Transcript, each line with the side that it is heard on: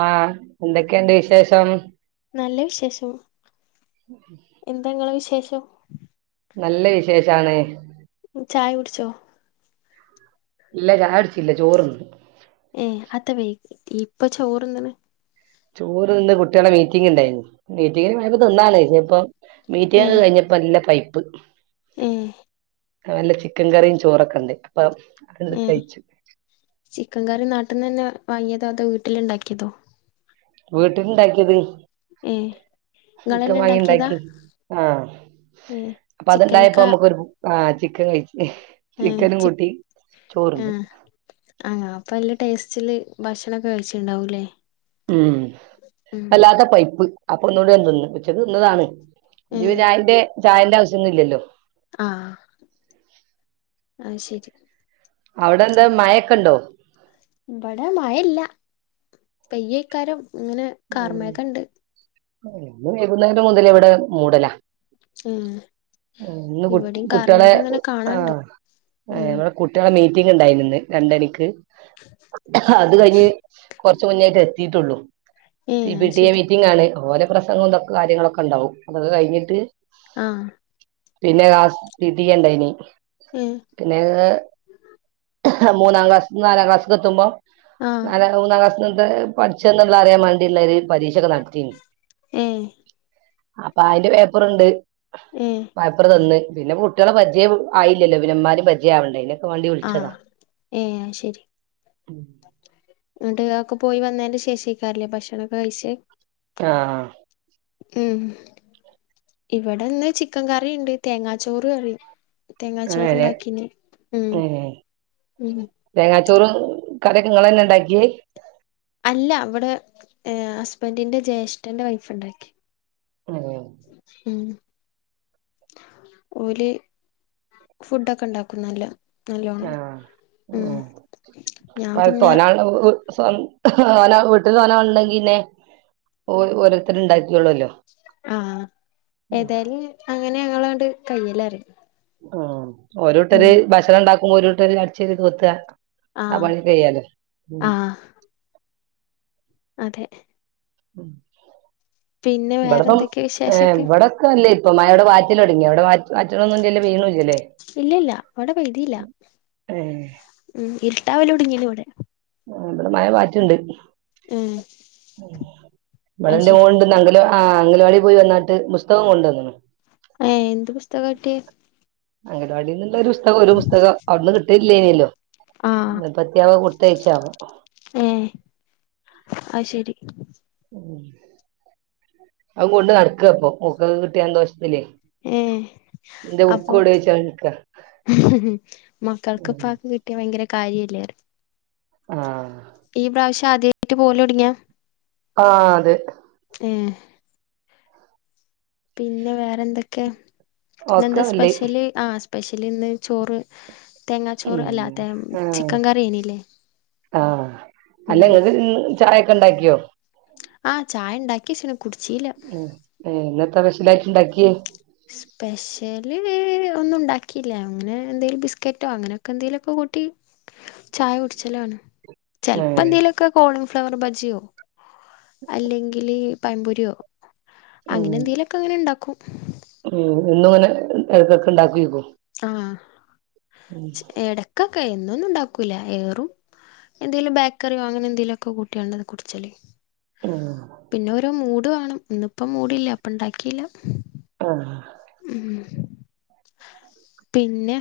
right: ആഹ് എന്തൊക്കെയുണ്ട് വിശേഷം?
left: നല്ല വിശേഷം. എന്താ ഇങ്ങളെ വിശേഷം?
right: നല്ല വിശേഷാണ്.
left: ചായ കുടിച്ചോ?
right: ഇല്ല ചായ കുടിച്ചില്ല ചോറുണ്ട്.
left: ഏ അത്ത വൈകി ഇപ്പൊ ചോറ് എന്തണ്?
right: ചോറ് ഇന്ന് കുട്ടികളുടെ മീറ്റിംഗ് ഉണ്ടായിരുന്നു. മീറ്റിങ്ങിന് പോയപ്പം തിന്നാല് ഇനിയിപ്പം മീറ്റിഗ് ഒക്കെ കഴിഞ്ഞപ്പോ നല്ല പൈ പ്പ്
left: ഉം
right: നല്ല ചിക്കൻ കറിയും ചോറൊക്കെ ഉണ്ട് അപ്പം
left: ഉം ചിക്കൻ കറി ന ട്ടിന്ന് തന്നെ വാങ്ങിയതാ അതോ വീട്ടില് ഉണ്ടാക്കിയതോ?
right: വീട്ടിലുണ്ടാക്കിയത്.
left: ഏ
right: ചിക്കൻ
left: ഇങ്ങളെന്നെ
right: വാങ്ങി
left: ഇണ്ടാക്കിയതാ
right: ഉണ്ടാക്കി ആഹ്
left: ഏ
right: അപ്പൊ അതുണ്ടായപ്പോ
left: ചിക്കനൊക്കെ
right: നമുക്കൊരു ആഹ് ചിക്കൻ കഴിച്ച്.
left: ഏ
right: ചിക്കനും
left: ചി
right: കൂട്ടി ചോറുണ്ട്.
left: അപ്പം നല്ല ടേസ്റ്റില് ഭക്ഷണമൊക്കെ കഴിച്ചിട്ടുണ്ടാവൂല്ലേ
right: ഉം അല്ലാത്ത പൈപ്പ് അപ്പൊ ഒന്ന്കൂടെ തിന്ന് ഉച്ചക്ക് തിന്നതാണ് ഇഞ്
left: ഉം
right: പിന്നെ അയിന്റെ ചായന്റെ ആവിശ്യംന്നും ഇല്ലല്ലോ
left: ആ അശരി
right: അവിടെ എന്താ മഴൊക്ക ഇണ്ടോ
left: ഇവിടെ മഴല്ല പെയ്യേക്കാരം ഇങ്ങനെ കാർമ്മയൊക്കെണ്ട്
right: ഇന്ന് വൈകുന്നേരം മുതല ഇവിടെ മൂടല
left: ഉം
right: ഇന്ന്
left: ഇവിടിം
right: കുട്ടികളെ
left: കാർമേഘങ്ങനെ
right: ആ
left: കാണാണ്ട് ഉം
right: മ്മെ കുട്ടികളെ മീ റ്റിംഗ് ണ്ടായിരുന്നു രണ്ടണിക്ക് അത് കഴിഞ്ഞ് കുറച്ച് മുന്നോയിട്ട് എത്തിട്ടുള്ളൂ
left: ഏ
right: സി പി
left: അത്
right: ടി എ
left: ശരി
right: മീറ്റിംഗ് ആണ് ഓരെ പ്രസംഗം ഇതൊക്കെ കാര്യങ്ങളൊക്കെ ഉണ്ടാവും അതൊക്കെ കഴിഞ്ഞിട്ട്
left: ആ
right: പിന്നെ ക്ലാസ് പിടി എ ണ്ടയിനി
left: ഏ
right: പിന്നെ മൂന്നാം ക്ലാസ് നാലാം ക്ലാസ് എത്തുമ്പോ
left: ആഹ്
right: നാല മൂന്നാ ക്ലാസ് - - തെ പഠിച്ച ള അറിയാവാണ്ടില്ലാര് പരീഷക്കെ നടത്തിനി
left: ഏഹ്
right: അപ്പൊ അതിന്റെ പേപ്പറുണ്ട്
left: ഏഹ്
right: പാപ്പറ് തന്ന് പിന്നെ കുട്ടികളെ പരിജയ ആയില്ലോ വിനന്മാര് ഭജ ആവണ്ടതിന്
left: ആ ഏ അശരി
right: ഉം
left: ന്നങ്ങട്ട് ആക്കെ പോയി വന്നതില് ശേഷിക്കാറില്ലേ ഭക്ഷണക്കെ കഴിച്ചെ
right: ആ
left: ഉം ഇവിടെ ഇന്ന് ചിക്കൻ കറിണ്ട് തേങ്ങാച്ചോറ് കറി തെങ്ങാച്ചോറ്
right: അങ്ങനെ
left: ഉണ്ടാക്കിനി ഉ
right: ഉം
left: ഉ
right: തേങ്ങാച്ചോറും കറിയൊക്കെ ഇങ്ങളഞ്ഞെ ഉണ്ടാക്കിയ
left: അല്ല ഇവിടെ ഹസ് ഹബന്റിന്റെ ജ്യേഷ്ഠന്റെ വൈഫ് ഇണ്ടാക്കി
right: ഉം
left: ഉം ഓല് ഫുഡൊക്കെ ഇണ്ടാക്കും നല്ല നല്ലോണം
right: ആഹ് ഉം
left: ഞാൻ
right: പല
left: പിന്നെ
right: തോനാലു സൊൻ സോന വീട്ടിൽ സോന ഇണ്ടെങ്കില് ഓരോരുത്തരും ഇണ്ടാക്കിക്കോളുല്ലോ
left: ആഹ് ഏതായാലും അങ്ങനെ ഞങ്ങള് ത് കയ്യിലേറി
right: ആഹ് ഓരുട്ടര് ഭക്ഷണം ഇണ്ടാക് ഓരുട്ടര് അടിച്ചത് ത് കൊത്തുക. ആ
left: ആഹ്
right: പണി കയ്യല്ലേ?
left: ആഹ് അതെ.
right: ഉം.
left: പിന്നെ
right: ഇവിടിപ്പം
left: വേറെന്തൊക്കെയാ
right: ഏഹ്
left: വിശേഷൊക്കെ
right: ഇവിടൊക്കെ അല്ലേ. ഇപ്പം മഴവിടെ പാറ്റലൊടങ്ങി അവിടെ പാറ്റ് പാറ്റലൊന്നുല്ലല്ലോ വീണൂ ഇല്ലല്ലേ.
left: ഇല്ല ഇല്ല ഇവിടെ പെയ്തീല്ല
right: ഏഹ്
left: ഉം ഇർ രാവിലെ ഒടുങ്ങീന് ഇവിടെ.
right: ഇവിടെ മഴ പാറ്റുണ്ട്.
left: ഉം
right: [unintelligible]
left: അത് ശരി
right: ആഹ് അംഗനവാടി പോയി വന്നാട്ട് ബുസ്തകം കൊണ്ടു വന്ന്ണ്.
left: ഏഹ് എന്ത് പുസ്തകാ കിട്ടിയെ?
right: അംഗനവാടിന്നുള്ള ഒരു പുസ്തകം ഒരു പുസ്തകം അവിടുന്ന് കിട്ടനില്ലേനിയല്ലോ [unintelligible] തേച്ചാവോ.
left: ഏഹ് അയ് ശെരി.
right: [unintelligible] ഔവുംകൊണ്ട് നടക്ക ഇപ്പോ ഓക്കതുകിട്ടിയ സന്തോഷത്തിലേ.
left: ഏയ്
right: എന്റെ
left: അപ്പൊ
right: ബുക്ക് എവിടെ
left: മക്ക
right: ചോയിച്ചാണ്ട് നിക്കാ
left: [unintelligible] കിട്ടിയാ ഭയങ്കര കാര്യല്ലായിരുന്നു
right: ആഹ്
left: ഈ പ്രാവശ്യം ആദ്യയിട്ട് പോവല് തൊടങ്ങിയോ
right: ആ അതെ
left: മ് പിന്നെ വേറെ എന്തൊക്കെയാ ഇന്ന്
right: ഒക്കെ
left: എന്താ
right: നല്ലേ
left: സ്പെഷല് ആ സ്പെഷ്യല് ഇന്ന് ചോറ്
right: ഉം
left: തേങ്ങാച്ചോറ് അല്ല തേ
right: ആഹ്
left: ചിക്കൻ കറിയേനില്ലേ
right: ആ ഹ് അല്ല
left: ഉം
right: നിങ്ങക്ക് ചായൊക്കെ ഒണ്ടാക്കിയോ
left: ആ ചായ ഇണ്ടാക്കി [unintelligible]
right: ഉം ഇന്നത്തെ സ്പെഷ്യല് ഉണ്ടാക്യാ
left: സ്പെഷ്യല് ഇവിടൊന്നുണ്ടാകീല ഇൻന്ന ന്തേലും ബിസ്ക്കെറ്റൊ അങ്ങനെക്കൊണ്തെലൊക്കെകൂട്ടി ചായ കുടിച്ചേലോ ചെൽപോ
right: ഏഹ്
left: എന്തെലൊക്കേ കോള് ഫ്ലവർ ബജ്ജിയോ അല്ലെങ്കില് പൈപൊരിയോ അങ്ങനെ എന്തെലൊക്കേ ങ്ങനെ ഉണ്ടാകും
right: ഓ ഇന്നുന്നു ഇതൊക്കെണ്ടാക്കി ക്കും [unintelligible]
left: ങാ [inaudible] ച് ഇടക് കൈന്നുന്നുണ്ടാകൂല ഏറും എന്തേലും ബേക്കറി വാങ്ങുന്നെന്തേലുക്കെ കൂട്ടി അന്നേ [unintelligible] കുടിച്ചാല്
right: ആഹ്
left: പിന്നെ ഒരു മൂട് തുവേണം ഇന്നുപ്പം മൂടില്ല പ്പൻഡകീല
right: ആഹാ
left: ഉം----ഹ [unintelligible] പിന്നെ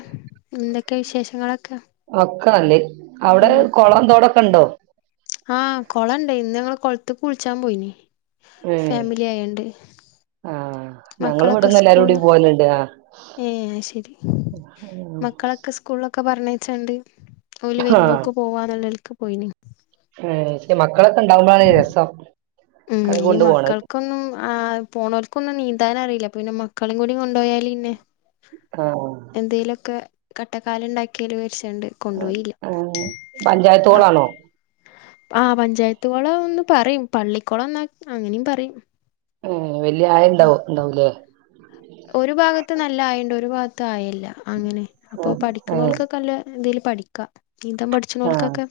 left: എന്തൊക്കെ വിശേഷങ്ങളൊക്കെ
right: ക്ക അല്ലേ അവട് കോളോം തോടൊക്കെണ്ടോ
left: ആ... കോളണ്ട് ഇന്നങ്ങള് കോളത് കുൾച്ചപോയ്ന്
right: ഏഹ്
left: ഫാമിലി ആയണ്ട്
right: ആഹ് ഞങ്ങള് ഇവിടുന്ന് എല്ലാരുടി പോയന്നുണ്ട് ആ
left: ഏ ശെരി മക്കളൊക്കെ സ്കൂളില് [inaudible] ക്ക പർണയ്ച്ചാണ്ട് തോല് വരുമ്പോക്ക് പോവാനുലോൽക്ക് പോയ്ന്
right: മ്മ് മക് [unintelligible] അതൊക്കെണ്ടാകുമ്പോഴാണ് രസം
left: ഉം
right: മക്കളെ
left: ഇനി
right: കൊണ്ട് പോണത്
left: മക്കൾക്കൊന്നും ആ പോണോര് ക്കുന്നുനീന്തനറില്ല പിന്നെ മക്കളെങ്ങൂടി കൊണ്ടോയലിന്നെ
right: ആഹ്
left: എന്തിലൊക്കെ കട്ടക്കലിണ്ടാകീല് വെച്ച്
right: പഞ്ചയത്തോളാണോ
left: ആ പഞ്ചായത്ത് കോളന്നു പറയ് പള്ളി കോളന്നു അങ്ങനേം പറയും
right: ആ ഏഹ് വെല്ല്യേ ആയം ഇണ്ടാവോ ഇണ്ടാവുലേ
left: ഒരു ഭാഗത്ത് നല്ല ആയണ്ട് ഒരു ഭാഗത്ത് ആയൽ ല അങ്ങനെ അപ്പൊ
right: ആഹ്
left: പഠിക്ക്ണോൽ
right: ഏഹ്
left: ക്കൊക്കെ അല്ലെ എന്തേലും പഠിക്കാ നീന്താം
right: ആഹ്
left: പഠിച്ച്നോൽക്കെക്കെ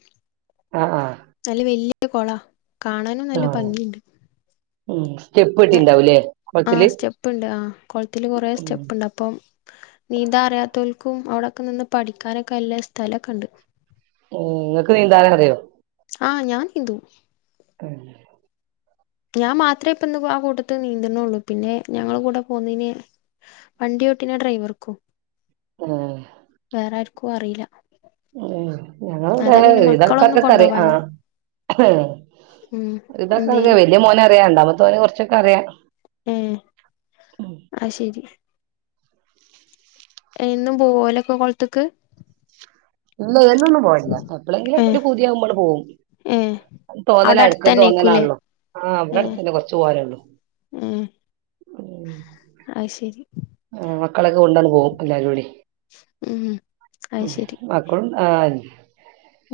right: ആഹ് ആഹ്
left: നല്ല വെല്യെ [unintelligible] കൊളാ കാണാനും നല്ല
right: ആഹ്
left: ഭംഗിയുണ്ട്
right: ഉം സ്റ്റെപ്പെട്ടീണ്ടാവുല്ലേ
left: ആഹ് സ്റ്റെപ്പ്ണ്ട് ആഹ് കൊൾത്തില് കൊറേ
right: ഉം
left: സ്റ്റെപ്പ്ണ്ട് അപ്പം നീന്താൻ അറ്യാത്തോൽ ക്കും അവടെക്കെ ന്ന്ന് പഠിക്കാനൊക്കെ നല്ലെ സ്ഥലൊക്കെണ്ട്
right: ഉം ങ്ങക്ക് നീന്താനറിയോ
left: ആഹ് ഞാൻ നീന്തും
right: [inaudible]
left: ഞാം മാത്രേ പ്പന്ന് ആ കൂട്ടത്ത് നീന്തണൊള്ളൂ പിന്നെ ഞങ്ങളെ കൂടെ പോന്നീനെ വണ്ടി ഓട്ടീന്നെ ഡ്രൈവർക്കും വേറാര് ക്കും അറീല
right: ഞങ്ങളെ ഇവടെ
left: മക്കളൊന്നും
right: വിധാൾക്കാര്
left: കൊണ്ടോവാഞ്ഞെ
right: ആഹ്
left: ഉം
right: [unintelligible]
left: എന്തേലും
right: വെല്ല്യേ മോന രണ്ടാമത്തോന് കൊർച്ചോക്കറ്യാ
left: ഉം അത്ശെരി എന്നും പോവോ ഓലൊക്കെ പൊൾത്ത്ക്ക്
right: ഇല്ല എന്നൊന്നും പോവലില്ല എപ്ലെങ്കിലൊക്കെര്
left: ഏഹ്
right: പൂത്യാകുമ്പള് പോവും
left: ഏഹ് അവിടെ
right: തോന്നലാ എടക്കൊര്
left: അടുത്തന്നേക്കൂലേ
right: തോന്നലാണല്ലോ ആഹ് വടെ
left: ഏഹ്
right: അട്ത്തന്നെ കൊർച്ച് പോവാനൊള്ളു
left: ഏഹ്
right: ഉം
left: അത് ശെരി
right: ആഹ് മക്കളൊക്കെ കൊണ്ടാണ് പോവും എല്ലാരൂടി.
left: ഉം അത് ശെരി
right: മക്കളും ആഹ്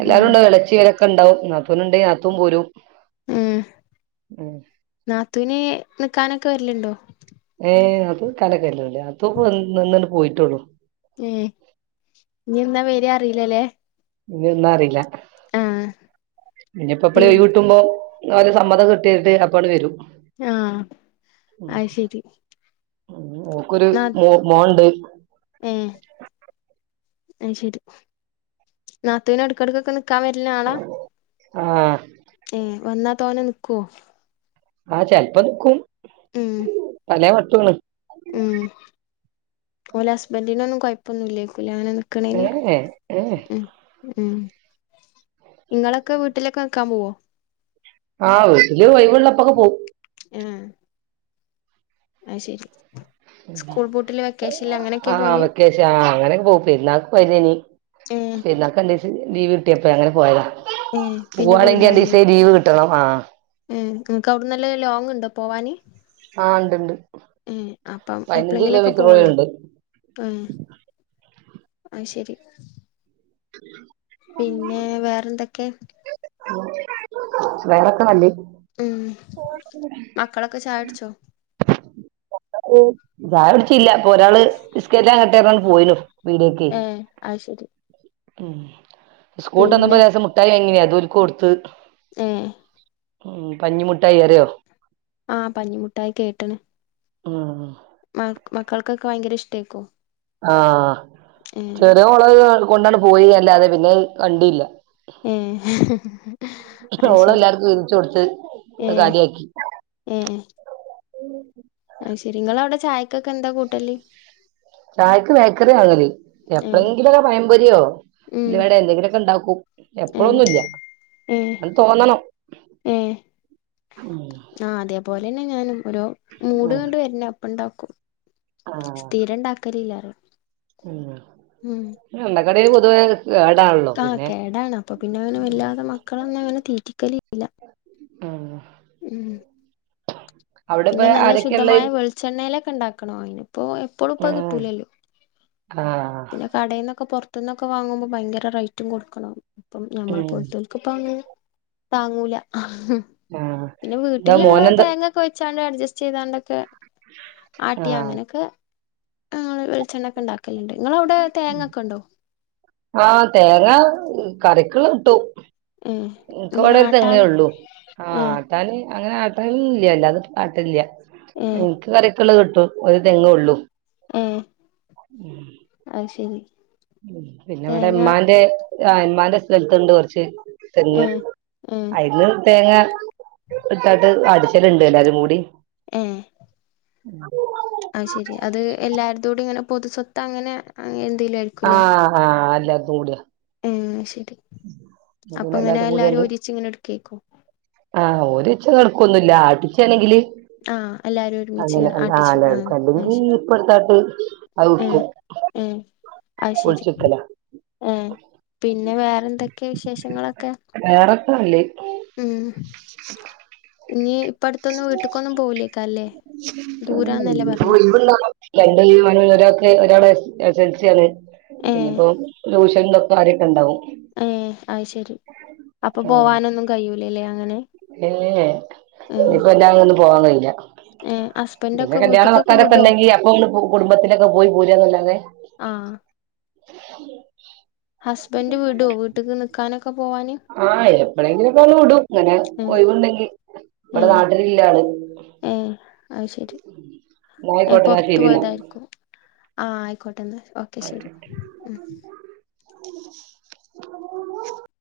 right: എല്ലാരൂണ്ടാവും എളച്ചി ഓലൊ ക്കെണ്ടാവും നാത്തൂന് ണ്ടെങ്കി നാത്തും പോരും
left: ഉം
right: ഉം
left: നാത്തൂന് നിക്കാനൊക്കെ വെര്ല്ണ്ടോ
right: പ്പ ന്ക്കാനൊക്കെ വെര്ല്ണ്ട് നാത്തൂപ്പന്ന്ന്നണ് പോയി ട്ടൊള്ളൂ
left: ഏഹ് ഇഞ്ഞെന്നാ വെരാ അറീലലെ
right: ഇഞ്ഞെന്നാ അറീല ഇഞ്ഞി പ്പെ പ്ളേ
left: പിൻ
right: ഒഴ്വ് കിട്ട് മ്പോ ന്നഒരു സമ്മതം കിട്ടിയിട്ട് അപ്പണ്ട് വരും
left: ആഹ് അഹ് ശരി
right: മോക്കൊരു
left: നാ
right: മോ മോണ്ട്
left: അഹ് ശരി നാത്തൂന് എട്കട്ക്കൊക്കെ നിക് ക്കാ വര്ന ആളാ
right: ആഹ്
left: ഏ വന്നാ തോനെ നിക്കോ
right: ആ ചെൽപ്പോ നിക്കും
left: ഉം
right: ല്ലേ പറ്റുള്ളു
left: ഉം ഓലെ ഹസ്ബൻഡിനൊന്നും കൊയ് പൊന്നുല്ലെയ്കു കുലെ ങ്ങനെ
right: ഏ
left: നിക്കണേയ്ന്
right: ഏ ഏ
left: ഉം ഉം നിങ്ങളൊക്കെ വീട്ടിലൊക്കെ കാമ്പോവോ
right: ആഹ് വീട്ടില് ഒഴിവുള്ളപ്പോൾ പോവും
left: ഉം അഹ് ശരി സ്കൂൾ പൂട്ടില് വെക്കേഷനില് അങ്ങനെയൊക്കെയാ
right: ആഹ്
left: പോവല്
right: വെക്കഷൻ ആ അങ്ങനെക്കെ പോകും പെരുന്നാൾക് പോയതേനി
left: ഏഹ്
right: പെര്ന്നാക്കെന്തേചെയ്യ ലീവ് കിട്ട്യപ്പോ അങ്ങനെ പോയതാ
left: ഏഹ് പിന്നെ
right: പോവാണെങ്കിരണ്ടീസേ ലീവ് കിട്ടണം ആഹ്
left: നിൻക്ക്ക് അവിടുന്നല്ലെ ലോങ്ണ്ടോ പോവാന്
right: ആ ണ്ട്ണ്ട്
left: ഏ അപ്പം എപ്പഴെങ്കിലൊക്കെ പോവൊള്ളെ
right: ഉണ്ട്
left: ഉം അഹ് ശരി പിന്നെ വേറെന്തൊക്കെ
right: വേറൊക്കെ നല്ലഹ്
left: ഉം മക്കളൊക്കെ ചായുട്ച്ചോ
right: ഉം ചായുട്ച്ചീല്ല ഒരാള് ബിസ്കറ്റ് മാങ്ങട്ടെ പറഞ്ഞാണ്ട് പോയിനു പീടിയേക്ക്
left: ഏ അയ് ശരി
right: ഉം സ്കൂൾട്ടന്നപ്പോ
left: പിന്നെ
right: ലെസം മുട്ടായി വാങ്ങി നി അത് ഓല്ക്ക് കൊടുത്ത്
left: ഏ
right: ഉം പഞ്ഞിമുട്ടായി അറിയോ?
left: ആ പഞ്ഞിമുട്ടായി കേട്ട്ണ്
right: ആഹ്
left: മ മക്കൾക്കൊക്കെ ഭയങ്കര ഇഷ്ടയ്ക്കും
right: ആഹ് ചെറിയവോൾ കൊണ്ടാണ്ട് പോയി അല്ലാതെ പിന്നെ കണ്ടില്ല
left: ഏ അത്
right: ഓള്
left: ശരി
right: എല്ലാർക്കും വീതിച്ചു കൊടുത്ത് അത്
left: ഏ ഏ
right: ഉം
left: ശെരി നിങ്ങളവിടെ ചായക്കൊക്കെ എന്താ കൂട്ടല്
right: ചായക്ക് ബേക്കറ്യാ ആങ്ങല്
left: ഏ
right: എപ്പളെങ്കിലൊരു പയം പൊരി യോ
left: ഉം
right: ഉള്ളി വടയോ എന്തെങ്കിലൊക്കെ ഉണ്ടാക്കും
left: ഏ
right: എപ്പഴൊന്നുംല്ല
left: ഏ
right: അത് തോന്നണം
left: ഏ
right: ഉം
left: ആ അതേപോലെന്നെ ഞാനും ഓരോ മൂഡ്
right: ഉം
left: ങ്ങട് വരണം അപ്പണ്ടാക്കും
right: ആഹ്
left: സ്ഥിരം ണ്ടാക്കലില്ല
right: ഉം
left: ഉം
right: [unintelligible]
left: ആഹ്
right: പിന്നെ
left: കേടാണ് അപ്പൊ പിന്നെ അങ്ങനെ വല്ലാതെ മക്കളൊന്നും അങ്ങനെ തീറ്റിക്കലില്ല.
right: ഉം
left: ഉം
right: അവിടെപ്പ
left: പിന്നെ നല്ല
right: ആരൊക്കെയുള്ളേ
left: ശുദ്ധമായ വെളിച്ചെണ്ണയിലൊക് പ്പണ്ടാക്കണോ അയിന് ഇപ്പൊ എപ്പളുംപ്പ അഹ്
right: ആഹ്
left: കിട്ടൂലല്ലോ
right: ആഹ്
left: പിന്നെ കടേന്നൊക്കെ പൊർ ത്തുന്നൊക്കെ വാങ്ങുമ്പോൾ ഭയങ്ക റേറ്റും കൊടുക്കണം. ഇപ്പം
right: ഉം
left: നമ്മളെപ്പോൽത്തോൽക്ക് ഇപ്പാണ് താങ്ങൂല ഹും
right: ആഹ്
left: പിന്നെ
right: എന്താ
left: വീട്ടിലുള്ള-
right: മോനെന്താ
left: തേങ്ങക്കൊയ് ച്ചാണ്ട് അഡ്ജസ്റ്റ് ചെയ്താണ്ടൊക്കെ ആട്ടിയാ
right: ആഹ്
left: അങ്ങനക്ക്- അ വെളിച്ചെണ്ണ ക്കെ ണ്ടാക് ഇണ്ട് നിങ്ങളവിടെ തേങ്ങൊക്കെ ഉണ്ടോ?
right: ആഹ് തേങ്ങ കറിക്ക് ള്ളത് കിട്ടും.
left: ഏ ഇങ്ങനെ
right: ഇൻക്കിവിടെ ഒരുതെങ്ങേ.
left: ആട്ടാന്
right: ഉള്ളൂ ആ
left: ഏ
right: ആട്ടാന് അങ്ങനെ ആട്ടും ഇല്ല്യല്ലാ അത് ആട്ടലില്ല
left: ഏ
right: എനിക്ക് കറി ക്കള് കിട്ടും ഒരു തെങ്ങേ ഉള്ളൂ
left: ഉം ആയ് ശരി
right: ഉം പിന്നെവിടെ
left: തേങ്ങ
right: ഉമ്മാന്റെ ആ ഇമ്മാന്റെ സ്ഥലത്തുണ്ട് കെറച്ച് തെങ്ങ്
left: ഏ ഏ
right: ആയിന്ന് തേങ്ങ ഇട്ടാട്ട് അടിച ല്ണ്ട് [unintelligible] എല്ലാരും കൂടി
left: ഉം
right: ഉം
left: പൊതു സ്വത്ത് അങ്ങനെ അങ്ങെ
right: ആഹ് ആഹ് അൽ ല്ലാർതും കൂട്യ
left: ഉം ശെരി
right: പെതുവെ എല്ലാരും ക്കൂട്യാണ്ട്
left: ഒരുമിച്ച് ഇങ്ങനെ എടുക്കേക്കും
right: ആഹ് ഒരു മിച്ച് കെടക്കൊന്നുല്ല ആട്ച്ചണെങ്കില്
left: ആഹ് എല്ലാരും
right: ആഹ്
left: ഒരുമിച്ച്
right: അങ്ങനെ
left: ഇങ്ങനെ ആട്ടിച്ചു
right: അല്ല
left: ആഹ് അത്
right: [unintelligible]
left: ശരി
right: ഇപ്പട്ത്താട്ട് അത്
left: ഏഹ്
right: വിക്കും
left: ഏഹ് അത് ശെരി
right: പൊളിച്ച് വിക്കലാ
left: ഏഹ് പിന്നെ വേറെന്തൊക്കെ വിശേഷങ്ങളൊക്കെ
right: വേറെത്താ നല്ലത്
left: ഉം ഇഞ്ഞ് പ്പടുത്തുന്ന വിട്ട് ദൂരാന്നല്ലേ
right: ഇപ്പോ
left: പറഞ്ഞേ
right: [unintelligible] ഒരാള് എസൽസ്യാണ്
left: ഏഹ്
right: പിന്നപ്പോ ടൂഷൻ ഉം ഇതൊക് കാര്യൊക്കെ ഇണ്ടാവും
left: ഏഹ് അത് ശരി അപ്പൊ പോവാനൊന്നും കഴിയൂലല്ലേ അങ്ങനെ
right: ഏ
left: ഏഹ്
right: ഇയിപ്പൊ അങ്ങെ ഒന്ന് പോവാൻ കയി ല്ല
left: ഏഹ്
right: പിന്നെ
left: ഹസ്ബൻഡൊക്കെ
right: കല്യാണം
left: വീട്ട്ക്കൊക്കെ
right: വക്കാനൊക്കെ
left: വിടോ
right: ഉണ്ടെങ്കി അപ്പൊ ഇ കുടുംബത്തിനൊക്കെ പോയി പൊരെനിന്ന് [inaudible]
left: ആഹ് ഹസ്ബൻഡ് വിടോ വീട്ട്ക്ക് നിക്കാനൊക്കെ പോവാന്
right: ആഹ എപ്പോഴെങ്കിലുംഒക്കെ വിടും ഇങ്ങനെ
left: ഏഹ്
right: ഒയിവുണ്ടെങ്കി ഇവിടെ
left: ഏഹ്
right: നാട്ടില്ലില്ലാള്
left: ഏഹ് അത് ശരി
right: ഉമ്മായും ക്കോട്ടെങ്ങെശേരിലാ
left: ആഹ ആയിക്കോ ട്ടെ ഓക്കെ ശരി ഉം
right: [inaudible]